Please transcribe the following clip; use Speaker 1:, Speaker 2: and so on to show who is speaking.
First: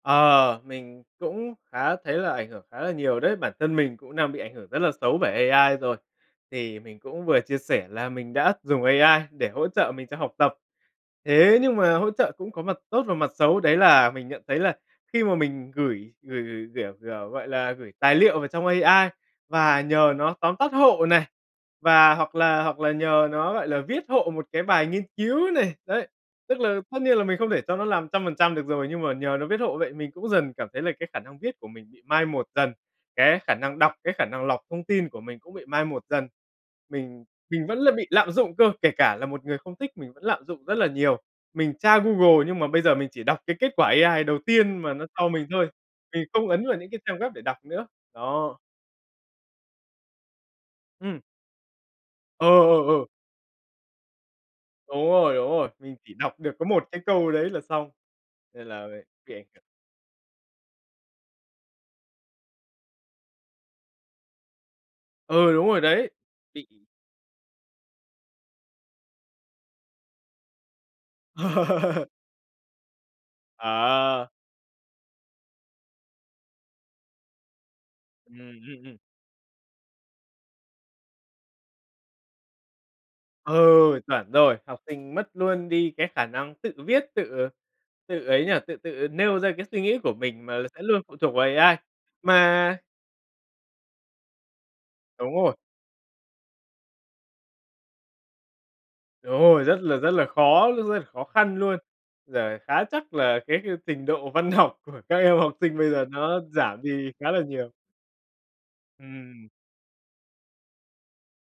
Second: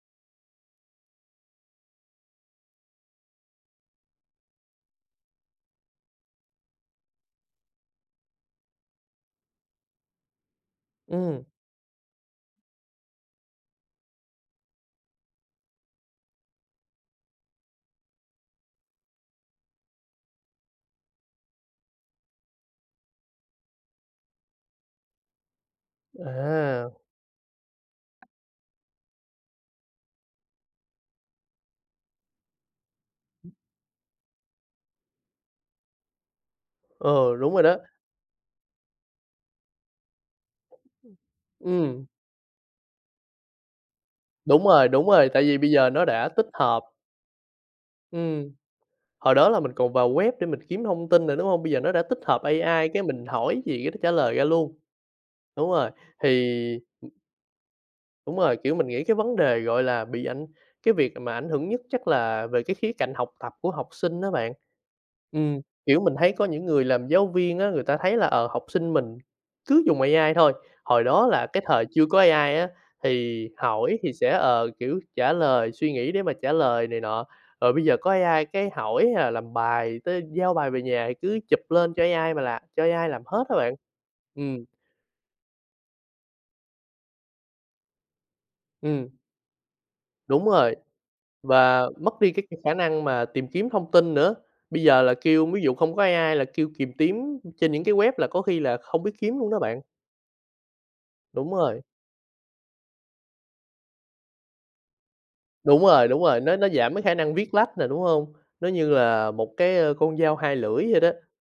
Speaker 1: Ờ, mình cũng khá thấy là ảnh hưởng khá là nhiều đấy, bản thân mình cũng đang bị ảnh hưởng rất là xấu bởi AI rồi. Thì mình cũng vừa chia sẻ là mình đã dùng AI để hỗ trợ mình trong học tập.
Speaker 2: Ừm.
Speaker 1: Thế nhưng mà hỗ trợ cũng có mặt tốt và mặt xấu, đấy là mình nhận thấy là khi mà mình gửi gửi gửi, kiểu kiểu, gọi là, gửi tài liệu vào trong AI và nhờ nó tóm tắt hộ này, và hoặc là hoặc là nhờ nó, gọi là, viết hộ một cái bài nghiên cứu này, đấy, tức là
Speaker 2: À!
Speaker 1: tất nhiên là mình không thể cho nó làm trăm phần trăm được rồi, nhưng mà nhờ nó viết hộ vậy mình cũng dần cảm thấy là cái khả năng viết của mình bị mai một dần, cái khả năng đọc, cái khả năng lọc thông tin của mình cũng bị mai một dần. Mình
Speaker 2: Ừ, đúng rồi
Speaker 1: mình
Speaker 2: đó.
Speaker 1: vẫn là bị lạm dụng cơ, kể cả là một người không thích, mình vẫn lạm dụng rất là nhiều. Mình tra
Speaker 2: Ừm.
Speaker 1: Google nhưng mà bây giờ mình chỉ đọc cái kết quả AI đầu
Speaker 2: Đúng
Speaker 1: tiên
Speaker 2: rồi,
Speaker 1: mà nó
Speaker 2: đúng
Speaker 1: cho
Speaker 2: rồi, tại
Speaker 1: mình
Speaker 2: vì
Speaker 1: thôi.
Speaker 2: bây giờ nó
Speaker 1: Mình
Speaker 2: đã tích
Speaker 1: không ấn vào
Speaker 2: hợp.
Speaker 1: những cái trang web để đọc nữa.
Speaker 2: Ừm.
Speaker 1: Đó.
Speaker 2: Hồi đó là mình còn vào web để mình kiếm thông
Speaker 1: Ừm.
Speaker 2: tin nữa, đúng hông? Bây giờ nó đã tích hợp
Speaker 1: Ờ, ờ,
Speaker 2: AI, cái
Speaker 1: ờ.
Speaker 2: mình hỏi gì cái nó trả lời ra luôn.
Speaker 1: Đúng rồi, đúng rồi,
Speaker 2: Đúng rồi,
Speaker 1: mình chỉ
Speaker 2: thì
Speaker 1: đọc được có một cái câu đấy là xong,
Speaker 2: Đúng rồi,
Speaker 1: nên
Speaker 2: kiểu,
Speaker 1: là
Speaker 2: mình nghĩ cái vấn
Speaker 1: mình
Speaker 2: đề
Speaker 1: [unintelligible]
Speaker 2: gọi là bị ảnh cái việc mà ảnh hưởng nhất chắc là về cái khía cạnh học tập của học sinh á bạn.
Speaker 1: Ừ,
Speaker 2: Ừm,
Speaker 1: đúng rồi
Speaker 2: kiểu,
Speaker 1: đấy.
Speaker 2: mình thấy có những
Speaker 1: Bị
Speaker 2: người làm giáo viên á, người ta thấy là, ờ, học sinh mình cứ dùng AI thôi. Hồi đó là cái thời chưa có AI á thì hỏi thì sẽ,
Speaker 1: À!
Speaker 2: ờ, kiểu, trả lời, suy nghĩ để mà trả lời này nọ, rồi bây giờ có
Speaker 1: Ừm,
Speaker 2: AI cái
Speaker 1: ừm, ừm.
Speaker 2: hỏi hay là làm bài tới giao bài về nhà thì cứ chụp lên cho AI mà làm cho AI làm hết á bạn.
Speaker 1: Ừ, chuẩn rồi.
Speaker 2: Ừm.
Speaker 1: Học sinh mất luôn đi cái khả năng tự viết, tự tự ấy nhỉ, tự tự
Speaker 2: Ừm.
Speaker 1: nêu ra cái suy nghĩ của mình
Speaker 2: Đúng
Speaker 1: mà
Speaker 2: rồi,
Speaker 1: sẽ luôn phụ thuộc vào AI.
Speaker 2: và mất đi cái c khả
Speaker 1: Mà
Speaker 2: năng mà tìm kiếm thông tin nữa. Bây giờ là
Speaker 1: Đúng
Speaker 2: kêu
Speaker 1: rồi.
Speaker 2: ví dụ không có AI là kêu kìm kiếm trên những cái web là có khi là không biết
Speaker 1: Đúng
Speaker 2: kiếm luôn đó
Speaker 1: rồi, rất
Speaker 2: bạn.
Speaker 1: là rất là khó luôn, khó
Speaker 2: Đúng
Speaker 1: khăn luôn.
Speaker 2: rồi.
Speaker 1: Giờ khá chắc là cái trình độ văn học của các em học sinh
Speaker 2: Đúng
Speaker 1: bây giờ
Speaker 2: rồi, đúng
Speaker 1: nó
Speaker 2: rồi, nó nó
Speaker 1: giảm
Speaker 2: giảm cái
Speaker 1: đi
Speaker 2: khả
Speaker 1: khá
Speaker 2: năng
Speaker 1: là
Speaker 2: viết
Speaker 1: nhiều.
Speaker 2: lách nè, đúng hông? Nó như là
Speaker 1: Ừm.
Speaker 2: một cái, a, con dao hai lưỡi vậy đó.